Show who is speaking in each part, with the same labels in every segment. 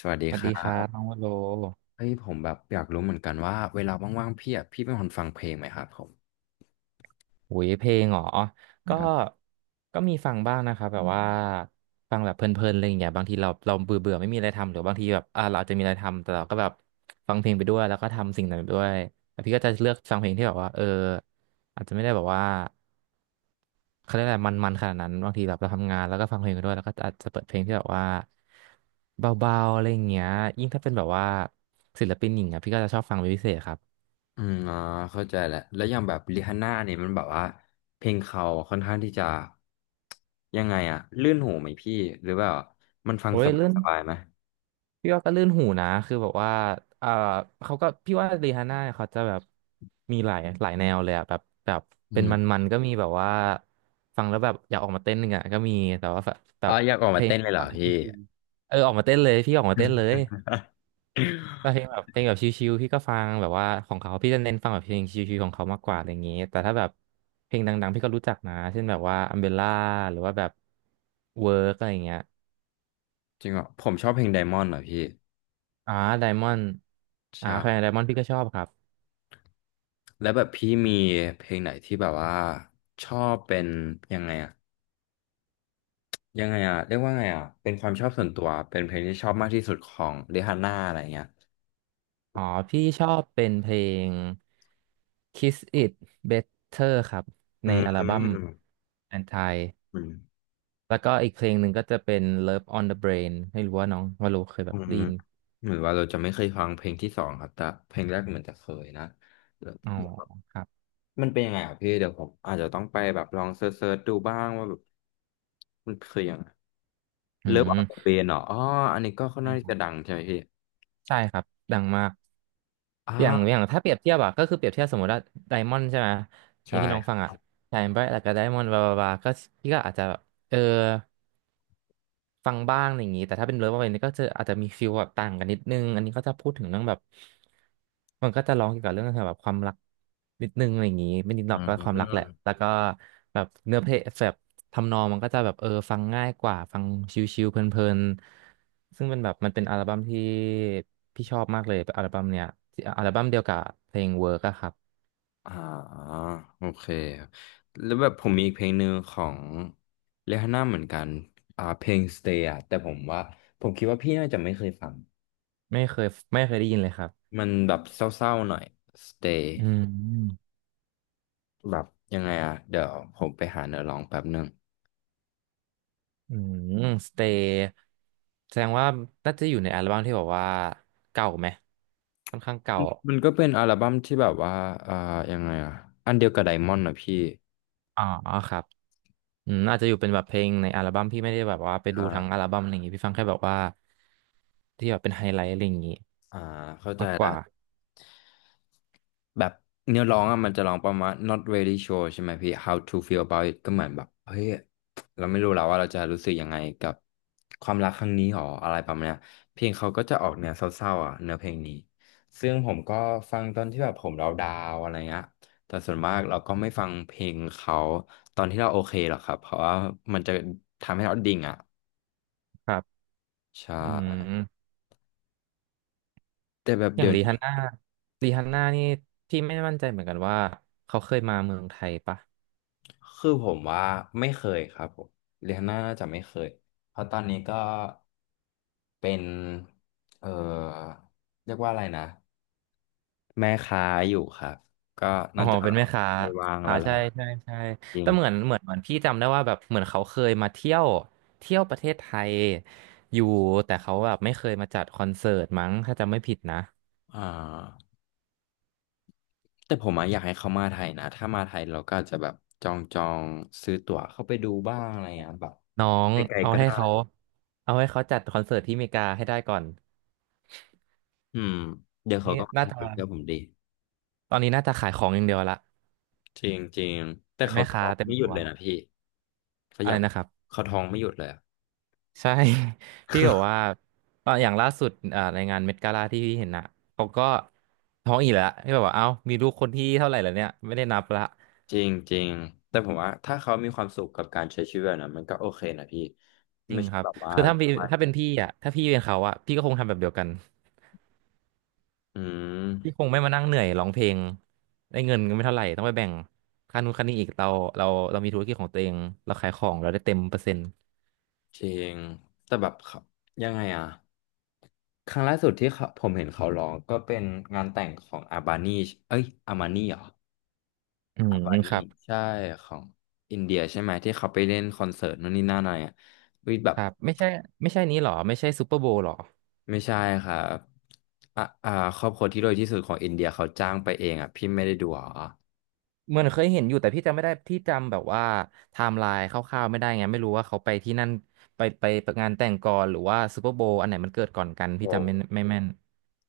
Speaker 1: สวัสดี
Speaker 2: สวั
Speaker 1: ค
Speaker 2: สดี
Speaker 1: รั
Speaker 2: ครับ
Speaker 1: บ
Speaker 2: น้องวโล
Speaker 1: เฮ้ยผมแบบอยากรู้เหมือนกันว่าเวลาว่างๆพี่อ่ะพี่เป็นคนฟังเพลงไหมครับผม
Speaker 2: หุยเพลงเหรอก็
Speaker 1: ครับ
Speaker 2: ก็มีฟังบ้างนะครับแบบว่าฟังแบบเพลินๆอะไรอย่างเงี้ยบางทีเราเบื่อเบื่อไม่มีอะไรทำหรือบางทีแบบเราอาจจะมีอะไรทำ แต่เราก็แบบฟังเพลงไปด้วยแล้วก็ทำสิ่งนั้นไปด้วยแล้วพี่ก็จะเลือกฟังเพลงที่แบบว่าเอออาจจะไม่ได้แบบว่าเขาเรียกอะไรมันๆขนาดนั้นบางทีแบบเราทำงานแล้วก็ฟังเพลงไปด้วยแล้วก็อาจจะเปิดเพลงที่แบบว่าเบาๆอะไรอย่างเงี้ยยิ่งถ้าเป็นแบบว่าศิลปินหญิงอ่ะพี่ก็จะชอบฟังเป็นพิเศษครับ
Speaker 1: อืมอ๋อเข้าใจแล้วแล้วอย่างแบบริฮาน่าเนี่ยมันแบบว่าเพลงเขาค่อนข้างที่จะยังไงอ่ะลื่นหูไหมพี่หรือว่ามันฟัง
Speaker 2: โอ้
Speaker 1: ส
Speaker 2: ยเรื่อง
Speaker 1: บายๆไหม
Speaker 2: พี่ว่าก็ลื่นหูนะคือแบบว่าเอ่อเขาก็พี่ว่ารีฮาน่าเนี่ยเขาจะแบบมีหลายหลายแนวเลยอะแบบ
Speaker 1: อื
Speaker 2: เป็นม
Speaker 1: ม
Speaker 2: ันๆก็มีแบบว่าฟังแล้วแบบอยากออกมาเต้นหนึ่งอะก็มีแต่ว่าแบบแบ
Speaker 1: อ๋อ
Speaker 2: บ
Speaker 1: อยากออก
Speaker 2: เพ
Speaker 1: มา
Speaker 2: ลง
Speaker 1: เต้น
Speaker 2: ที่
Speaker 1: เลยเหรอ
Speaker 2: ฟัง
Speaker 1: พี่
Speaker 2: ชิวๆเออออกมาเต้นเลยพี่ออกมาเต้นเลยก็ เพลงแบบเพลงแบบชิวๆพี่ก็ฟังแบบว่าของเขาพี่จะเน้นฟังแบบเพลงชิวๆของเขามากกว่าอะไรอย่างงี้แต่ถ้าแบบเพลงดังๆพี่ก็รู้จักนะเช่นแบบว่าอัมเบล่าหรือว่าแบบเวิร์กอะไรอย่างเงี้ย
Speaker 1: จริงเหรอผมชอบเพลง Diamond เหรอพี่
Speaker 2: อ่าไดมอนด์อ่าใคร
Speaker 1: ใช่
Speaker 2: ไดมอนด์พี่ก็ชอบครับ
Speaker 1: แล้วแบบพี่มีเพลงไหนที่แบบว่าชอบเป็นยังไงอะ ยังไงอ่ะเรียกว่าไงอ่ะเป็นความชอบส่วนตัวเป็นเพลงที่ชอบมากที่สุดของเรฮาน่าอะไรเงี้ย
Speaker 2: อ๋อพี่ชอบเป็นเพลง Kiss It Better ครับ
Speaker 1: อื
Speaker 2: ใน
Speaker 1: ม
Speaker 2: อัล
Speaker 1: อื
Speaker 2: บั้ม
Speaker 1: ม
Speaker 2: Anti แล้วก็อีกเพลงหนึ่งก็จะเป็น Love on the Brain ไม่รู้ว่าน้องวาโลเคยแบ
Speaker 1: อื
Speaker 2: บ
Speaker 1: ม
Speaker 2: ไดยิน
Speaker 1: เหมือนว่าเราจะไม่เคยฟังเพลงที่สองครับแต่เพลงแรกเหมือนจะเคยนะแล้
Speaker 2: อ๋อ
Speaker 1: ว
Speaker 2: ครับ
Speaker 1: มันเป็นยังไงอ่ะพี่เดี๋ยวผมอาจจะต้องไปแบบลองเซิร์ชดูบ้างว่าแบบมันคือยังไง
Speaker 2: อื
Speaker 1: เลิฟออ
Speaker 2: ม
Speaker 1: นเดอะเบนเหรออ๋ออันนี้ก็ค่อน
Speaker 2: ใช่
Speaker 1: ข้าง
Speaker 2: ค
Speaker 1: ที่
Speaker 2: รับ
Speaker 1: จะดังใช่ไหมพี่
Speaker 2: ใช่ครับดังมาก
Speaker 1: อ
Speaker 2: อย่างอ
Speaker 1: ่า
Speaker 2: ย่างถ้าเปรียบเทียบอะก็คือเปรียบเทียบสมมติว่าไดมอนด์ใช่ไหมอย่างที่น้องฟั
Speaker 1: ใช่
Speaker 2: งอะ Shine Bright แล้วก็ Diamond บลาบลาบลาก็พี่ก็อาจจะแบบเออ ฟังบ้างอะไรอย่างนี้แต่ถ้าเป็นเลิฟอะไรนี่ก็จะอาจจะมีฟีลแบบต่างกันนิดนึงอันนี้ก็จะพูดถึงเรื่องแบบมันก็จะร้องเกี่ยวกับเรื่องแบบความรักนิดนึงอะไรอย่างนี้ไม่นิดหร
Speaker 1: อื
Speaker 2: อกก็ความรักแหละ
Speaker 1: ม
Speaker 2: แล้วก็แบบเนื้อเพลงแบบทำนองมันก็จะแบบเออฟังง่ายกว่าฟังชิลๆเพลินๆซึ่งเป็นแบบมันเป็นอัลบั้มที่พี่ชอบมากเลยอัลบั้มเนี้ยอัลบั้มเดียวกับเพลงเวิร์กอะครับ
Speaker 1: อ่าโอเคครับแล้วแบบผมมีอีกเพลงหนึ่งของเรฮาน่าเหมือนกันอ่าเพลง Stay อ่ะแต่ผมว่าผมคิดว่าพี่น่าจะไม่เคยฟัง
Speaker 2: ไม่เคยไม่เคยได้ยินเลยครับ
Speaker 1: มันแบบเศร้าๆหน่อย Stay
Speaker 2: อืม
Speaker 1: แบบยังไงอ่ะเดี๋ยวผมไปหาเนื้อร้องแป๊บหนึ่ง
Speaker 2: อืมสเตย์แสดงว่าน่าจะอยู่ในอัลบั้มที่แบอกว่าเก่าไหมค่อนข้างเก่า
Speaker 1: มันมันก็เป็นอัลบั้มที่แบบว่าอ่ายังไงอ่ะอันเดียวกับไดมอนด์นะพี่
Speaker 2: อ๋อครับอืมอาจจะอยู่เป็นแบบเพลงในอัลบั้มพี่ไม่ได้แบบว่าไป
Speaker 1: อ
Speaker 2: ดูทั้งอัล
Speaker 1: ่า
Speaker 2: บั้มอะไรอย่างงี้พี่ฟังแค่แบบว่าที่แบบเป็นไฮไลท์อะไรอย่างงี้
Speaker 1: อ่าเข้าใจ
Speaker 2: มากก
Speaker 1: แล้ว
Speaker 2: ว่า
Speaker 1: แบบเนื้อร้องอะมันจะร้องประมาณ not really sure ใช่ไหมพี่ how to feel about it ก็เหมือนแบบเฮ้ยเราไม่รู้แล้วว่าเราจะรู้สึกยังไงกับความรักครั้งนี้หรออะไรประมาณเนี้ยเพลงเขาก็จะออกแนวเศร้าๆอ่ะเนื้อเพลงนี้ ซึ่งผมก็ฟังตอนที่แบบผมเราดาวน์อะไรเงี้ยแต่ส่วนมากเราก็ไม่ฟังเพลงเขาตอนที่เราโอเคหรอกครับ เพราะว่ามันจะทำให้เราดิ่งอ่ะ
Speaker 2: ครับ
Speaker 1: ใช่
Speaker 2: อืม
Speaker 1: แต่แบบ
Speaker 2: อย่า
Speaker 1: เดี๋
Speaker 2: ง
Speaker 1: ยว
Speaker 2: รี
Speaker 1: นี้
Speaker 2: ฮันน่ารีฮันน่านี่พี่ไม่มั่นใจเหมือนกันว่าเขาเคยมาเมืองไทยปะ
Speaker 1: คือผมว่าไม่เคยครับผมเรียนน่าจะไม่เคยเพราะตอนนี้ก็ เป็นเอ่อเรียกว่าอะไรนะแม่ค้าอยู่ครับก็
Speaker 2: อ๋อ
Speaker 1: น่าจะ
Speaker 2: เป็นแม่ค้า
Speaker 1: ไม่ว่าง
Speaker 2: อ่า
Speaker 1: แล้วแหละ
Speaker 2: ใช่ใช่ใช่
Speaker 1: จริง
Speaker 2: แต่เหมือนพี่จำได้ว่าแบบเหมือนเขาเคยมาเที่ยวเที่ยวประเทศไทยอยู่แต่เขาแบบไม่เคยมาจัดคอนเสิร์ตมั้งถ้าจำไม่ผิดนะ
Speaker 1: อ่าแต่ผมอะอยากให้เขามาไทยนะถ้ามาไทยเราก็อาจจะแบบจองจองซื้อตั๋วเข้าไปดูบ้างอะไรอย่างเงี้ยแบบ
Speaker 2: น้อง
Speaker 1: ไกล
Speaker 2: เอา
Speaker 1: ๆก็
Speaker 2: ให้
Speaker 1: ได้
Speaker 2: เขาเอาให้เขาจัดคอนเสิร์ตที่อเมริกาให้ได้ก่อน
Speaker 1: อืมเดี๋ยวเขา
Speaker 2: นี่
Speaker 1: ก็
Speaker 2: น่า
Speaker 1: มา
Speaker 2: จะ
Speaker 1: ไทยเชื่อผมดิ
Speaker 2: ตอนนี้น่าจะขายของอย่างเดียวละ
Speaker 1: จริงจริงแต่
Speaker 2: เป็น
Speaker 1: เขา
Speaker 2: แม่ค้า
Speaker 1: ท้อง
Speaker 2: เต็ม
Speaker 1: ไม่หยุ
Speaker 2: ตั
Speaker 1: ด
Speaker 2: ว
Speaker 1: เลยนะพี่เขา
Speaker 2: อะ
Speaker 1: อ
Speaker 2: ไร
Speaker 1: ยาก
Speaker 2: นะครับ
Speaker 1: เขาท้องไม่หยุดเลยอะ
Speaker 2: ใช่ พี่บอกว่าตอนอย่างล่าสุดอ่าในงานเมดกาลาที่พี่เห็นน่ะเขาก็ท้องอีกแล้วพี่บอกว่าเอ้ามีลูกคนที่เท่าไหร่แล้วเนี่ยไม่ได้นับละ
Speaker 1: จริงจริงแต่ผมว่าถ้าเขามีความสุขกับการใช้ชีวิตแบบนั้นมันก็โอเคนะพี่
Speaker 2: จริ
Speaker 1: ไม่
Speaker 2: ง
Speaker 1: ใช่
Speaker 2: ครับ
Speaker 1: แบบว่า
Speaker 2: คือถ้าพี่
Speaker 1: ว่า
Speaker 2: ถ้าเป็นพี่อ่ะถ้าพี่เป็นเขาอ่ะ พี่ก็คงทำแบบเดียวกัน
Speaker 1: อื
Speaker 2: พี่
Speaker 1: ม
Speaker 2: คงไม่มานั่งเหนื่อยร้องเพลง ได้เงินก็ไม่เท่าไหร่ ต้องไปแบ่งค่านู้นค่านี้อีก เราเรามีธุรกิจของตัวเอง เราขายของเราได้เต็มเปอร์เซ็นต์
Speaker 1: จริงแต่แบบเขายังไงอะครั้งล่าสุดที่เขาผมเห็นเขาร้องก็เป็นงานแต่งของอาบานีเอ้ยอามานีเหรอ
Speaker 2: อืม
Speaker 1: อาบานี
Speaker 2: ครับ
Speaker 1: ใช่ของอินเดียใช่ไหมที่เขาไปเล่นคอนเสิร์ตนู่นนี่นั่นอะไรอะวิแบ
Speaker 2: ค
Speaker 1: บ
Speaker 2: รับไม่ใช่ ไม่ใช่นี้หรอ ไม่ใช่ซูเปอร์โบว์หรอ
Speaker 1: ไม่ใช่ครับอ่ะอ่าครอบครัวที่รวยที่สุดของอินเดียเขาจ้างไปเองอะพี่ไม่ได้ดูเหรอ
Speaker 2: เหมือนเคยเห็นอยู่แต่พี่จำไม่ได้ พี่จำแบบว่าไทม์ไลน์คร่าวๆไม่ได้ไงไม่รู้ว่าเขาไปที่นั่นไปงานแต่งก่อนหรือว่าซูเปอร์โบว์อันไหนมันเกิดก่อนกันพี่
Speaker 1: โอ้
Speaker 2: จำไม่แม่น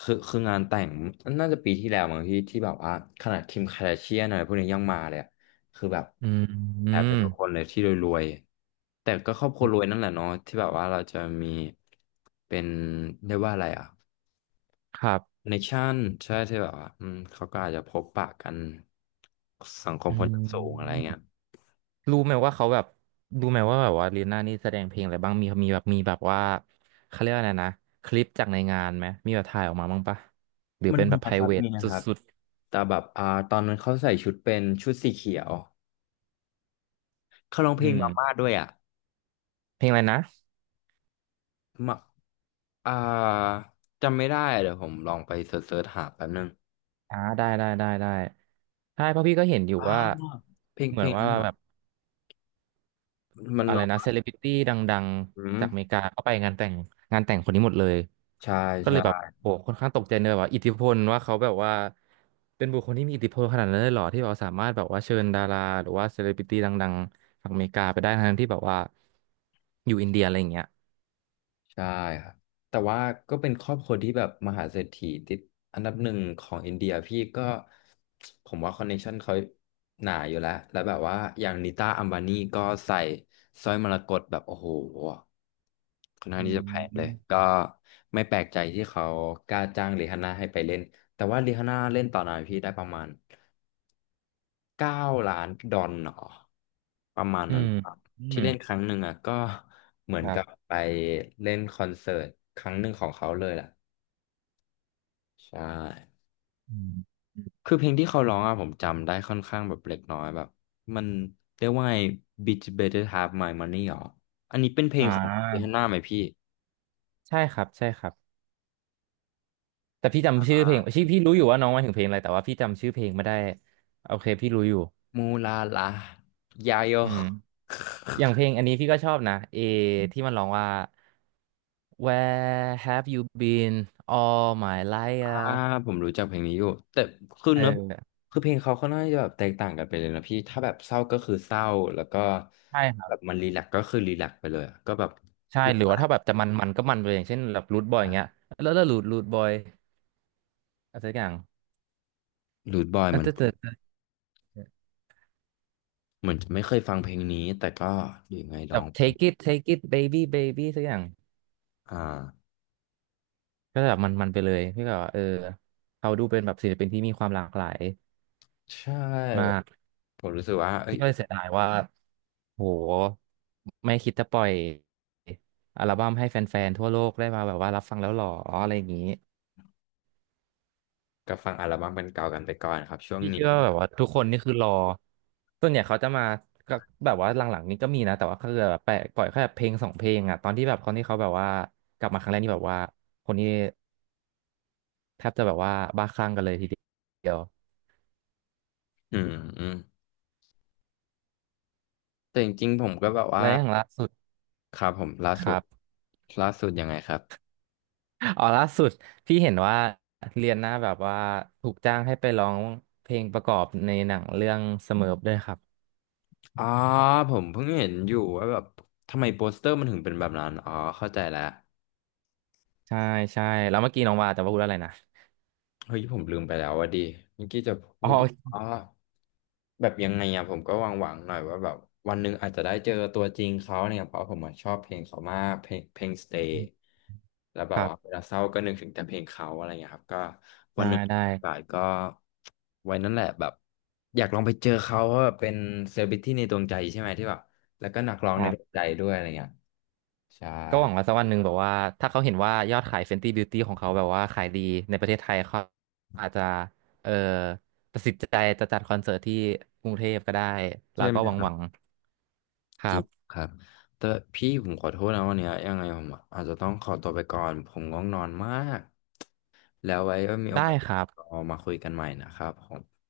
Speaker 1: คือคืองานแต่งน่าจะปีที่แล้วมั้งที่ที่แบบว่าขนาดคิมคา a าเชียนอะไรพวกนี้ยังมาเลยอะคือแบบ
Speaker 2: อืมอื
Speaker 1: แอบไป
Speaker 2: ม
Speaker 1: ทุกคนเลยที่รวยๆแต่ก็ครอบครัวรวยนั่นแหละเนาะที่แบบว่าเราจะมีเป็นเรียกว่าอะไรอ่ะ
Speaker 2: ครั
Speaker 1: ค
Speaker 2: บ
Speaker 1: อนเนคชั่นใช่ที่แบบว่าอืมเขาก็อาจจะพบปะกันสังคม
Speaker 2: อื
Speaker 1: คนชั้นสูงอะไรเงี้ย
Speaker 2: ม รู้ไหมว่าเขาแบบรู้ไหมว่าแบบว่าลีน่านี่แสดงเพลงอะไรบ้างมีแบบมีแบบว่าเขาเรียกว่าอะไรนะคลิปจากในงานไหมมีแบบถ่ายออกมาบ้างปะหรือ
Speaker 1: มัน
Speaker 2: เป็นแบ
Speaker 1: มี
Speaker 2: บ p
Speaker 1: นะค
Speaker 2: r
Speaker 1: รั
Speaker 2: i
Speaker 1: บ
Speaker 2: v a
Speaker 1: มีนะ
Speaker 2: t
Speaker 1: ครับ
Speaker 2: สุด
Speaker 1: แต่แบบอ่าตอนนั้นเขาใส่ชุดเป็นชุดสีเขียวเขาร้อง
Speaker 2: ๆ
Speaker 1: เพ
Speaker 2: อื
Speaker 1: ลง
Speaker 2: ม
Speaker 1: มาม่าด้วยอ่ะ
Speaker 2: เพลงอะไรนะ
Speaker 1: อ่าจำไม่ได้เดี๋ยวผมลองไปเสิร์ชหาแป๊บนึง
Speaker 2: อ่าได้ใช่เพราะพี่ก็เห็นอยู่
Speaker 1: อ้า
Speaker 2: ว่า
Speaker 1: วเพลง
Speaker 2: เห
Speaker 1: เพ
Speaker 2: มือ
Speaker 1: ล
Speaker 2: น
Speaker 1: ง
Speaker 2: ว่า
Speaker 1: นั้นเหร
Speaker 2: แบ
Speaker 1: อ
Speaker 2: บ
Speaker 1: มัน
Speaker 2: อะไร
Speaker 1: ร้อง
Speaker 2: นะ
Speaker 1: แบ
Speaker 2: เซ
Speaker 1: บ
Speaker 2: เลบริตี้ดัง
Speaker 1: อื
Speaker 2: ๆจา
Speaker 1: ม
Speaker 2: กอเมริกาก็ไปงานแต่งงานแต่งคนนี้หมดเลย
Speaker 1: ใช่
Speaker 2: ก็เลยแบบ
Speaker 1: ใช่
Speaker 2: โหค่อนข้างตกใจเลยว่าอิทธิพลว่าเขาแบบว่าเป็นบุคคลที่มีอิทธิพลขนาดนั้นเลยเหรอที่แบบสามารถแบบว่าเชิญดาราหรือว่าเซเลบริตี้ดังๆจากอเมริกาไปได้ทั้งที่แบบว่าอยู่อินเดียอะไรอย่างเงี้ย
Speaker 1: ใช่ครับแต่ว่าก็เป็นครอบครัวที่แบบมหาเศรษฐีติดอันดับหนึ่งของอินเดียพี่ก็ผมว่าคอนเนคชั่นเขาหนาอยู่แล้วแล้วแบบว่าอย่างนิต้าอัมบานีก็ใส่สร้อยมรกตแบบโอ้โหค่อนข้าง
Speaker 2: อื
Speaker 1: ที่จะแพงเลย
Speaker 2: ม
Speaker 1: ก็ไม่แปลกใจที่เขากล้าจ้างริฮาน่าให้ไปเล่นแต่ว่าริฮาน่าเล่นต่อหน่อยพี่ได้ประมาณ 9 ล้านดอลลาร์เหรอประมาณ
Speaker 2: อื
Speaker 1: นั้น
Speaker 2: ม
Speaker 1: ครับ
Speaker 2: อื
Speaker 1: ที่
Speaker 2: ม
Speaker 1: เล่นครั้งหนึ่งอ่ะก็เหมือ
Speaker 2: ค
Speaker 1: น
Speaker 2: รั
Speaker 1: กับ
Speaker 2: บ
Speaker 1: ไปเล่นคอนเสิร์ตครั้งหนึ่งของเขาเลยแหละใช่
Speaker 2: อืมอม
Speaker 1: คือเพลงที่เขาร้องอ่ะผมจำได้ค่อนข้างแบบเล็กน้อยแบบมันเรียกว่าไง Bitch Better Have My Money หรออันนี้เป็นเพล
Speaker 2: อ่
Speaker 1: งของเฮาน
Speaker 2: า
Speaker 1: น่าไหมพี่
Speaker 2: ใช่ครับใช่ครับแต่พี่
Speaker 1: อ่
Speaker 2: จำชื่อเพลงชื่
Speaker 1: า
Speaker 2: อพี่รู้อยู่ว่าน้องหมายถึงเพลงอะไรแต่ว่าพี่จำชื่อเพลงไม่ได้โอเคพี่รู้อยู่
Speaker 1: มูลาลายาโย
Speaker 2: อืม อย่างเพลงอันนี้พี่ก็ชอบนะเอที่มันร้องว่า Where have you been all my life
Speaker 1: อ่า
Speaker 2: อะ
Speaker 1: ผมรู้จักเพลงนี้อยู่แต่คือ
Speaker 2: เออ
Speaker 1: เนื้อคือเพลงเขาค่อนข้างจะแบบแตกต่างกันไปเลยนะพี่ถ้าแบบเศร้าก็คือเศร้าแล้วก็
Speaker 2: ใช่ครั
Speaker 1: แบ
Speaker 2: บ
Speaker 1: บมันรีแลกซ์ก็คือรีแลกซ์ไปเลยอะก็แบบ
Speaker 2: ใช่
Speaker 1: ร
Speaker 2: หรือ
Speaker 1: บา
Speaker 2: ว่า
Speaker 1: ย
Speaker 2: ถ้าแบบจะมันมันก็มันไปเลยอย่างเช่นแบบรูทบอยอย่างเงี้ย
Speaker 1: อะ
Speaker 2: แล้วรูทบอยอะไรสักอย่าง
Speaker 1: รูทบอย
Speaker 2: อ่ะ
Speaker 1: มัน
Speaker 2: จะจะจะ
Speaker 1: เหมือนจะไม่เคยฟังเพลงนี้แต่ก็อยู่ไงล
Speaker 2: แบ
Speaker 1: อ
Speaker 2: บ
Speaker 1: ง
Speaker 2: take it take it baby baby สักอย่าง
Speaker 1: อ่า
Speaker 2: ก็จะแบบมันมันไปเลยพี่ก็แบบว่าเออเขาดูเป็นแบบศิลปินที่มีความหลากหลาย
Speaker 1: ใช่
Speaker 2: มา
Speaker 1: แบบ
Speaker 2: ก
Speaker 1: ผมรู้สึกว่าเอ้
Speaker 2: พี่
Speaker 1: ย
Speaker 2: ก็เลยเสียดายว่า โหไม่คิดจะปล่อยอัลบั้มให้แฟนๆทั่วโลกได้มาแบบว่ารับฟังแล้วหรออะไรอย่างนี้
Speaker 1: ก็ฟังอัลบั้มเป็นเก่ากันไปก่อนครับช่วง
Speaker 2: พี่
Speaker 1: นี้
Speaker 2: เชื่อว่าแบบว่าทุกคนนี่คือรอส่วนใหญ่เขาจะมาก็แบบว่าหลังๆนี้ก็มีนะแต่ว่าคือแบบแปะปล่อยแค่เพลงสองเพลงอ่ะตอนที่แบบคนที่เขาแบบว่ากลับมาครั้งแรกนี่แบบว่าคนนี้แทบจะแบบว่าบ้าคลั่งกันเลยทีเดียว
Speaker 1: อืมอืมแต่จริงๆผมก็แบบว่า
Speaker 2: และอย่างล่าสุด
Speaker 1: ครับผมล่า
Speaker 2: ค
Speaker 1: สุด
Speaker 2: รับ
Speaker 1: ล่าสุดยังไงครับ
Speaker 2: อ๋อล่าสุดพี่เห็นว่าเรียนหน้าแบบว่าถูกจ้างให้ไปร้องเพลงประกอบในหนังเรื่องเสมอด้วยครับ
Speaker 1: อ๋อผมเพิ่งเห็นอยู่ว่าแบบทำไมโปสเตอร์มันถึงเป็นแบบนั้นอ๋อเข้าใจแล้ว
Speaker 2: ใช่ใช่แล้วเมื่อกี้น้องว่าแต่ว่าพูดอะไรนะ
Speaker 1: เฮ้ยผมลืมไปแล้วว่าดีเมื่อกี้จะพู
Speaker 2: อ๋
Speaker 1: ด
Speaker 2: อ
Speaker 1: อ๋อแบบยังไงอะผมก็หวังๆหน่อยว่าแบบวันหนึ่งอาจจะได้เจอตัวจริงเขาเนี่ยเพราะผมอะชอบเพลงเขามากเพลงเพลง Stay แล้วแบ
Speaker 2: ค
Speaker 1: บ
Speaker 2: รั
Speaker 1: ว่าเว
Speaker 2: บ
Speaker 1: ลาเศร้าก็นึกถึงแต่เพลงเขาอะไรเงี้ยครับก็วั
Speaker 2: ได้
Speaker 1: นหนึ่ง
Speaker 2: ได้
Speaker 1: มีโอกาสก็ไว้นั่นแหละแบบอยากลองไปเจอเขาเพราะแบบเป็นเซเลบริตี้ในดวงใจใช่ไหมที่แบบแล้วก็นักร้อง
Speaker 2: ค
Speaker 1: ใน
Speaker 2: รั
Speaker 1: ดวง
Speaker 2: บ
Speaker 1: ใจด้วยอะไรเงี้ย ใช่
Speaker 2: ก็หวังว่าสักวันหนึ่งแบบว่าถ้าเขาเห็นว่ายอดขาย Fenty Beauty ของเขาแบบว่าขายดีในประเทศไทยเขาอาจจะเอ่อตัดสินใจจะจัดคอนเสิร์ตที่กรุงเทพก็ได้แล้
Speaker 1: ใช่
Speaker 2: ว
Speaker 1: ไหม
Speaker 2: ก็หวัง
Speaker 1: ครั
Speaker 2: ห
Speaker 1: บ
Speaker 2: วังค
Speaker 1: จ
Speaker 2: รั
Speaker 1: ริง
Speaker 2: บ
Speaker 1: ครับแต่พี่ผมขอโทษนะวันเนี้ยยังไงผมอาจจะต้องขอตัวไปก่อนผมง่วงนอนมากแล้วไว้ว่ามีโอ
Speaker 2: ได้
Speaker 1: กาส
Speaker 2: ครั
Speaker 1: เรา
Speaker 2: บ
Speaker 1: มาคุยกันใหม่นะครับผม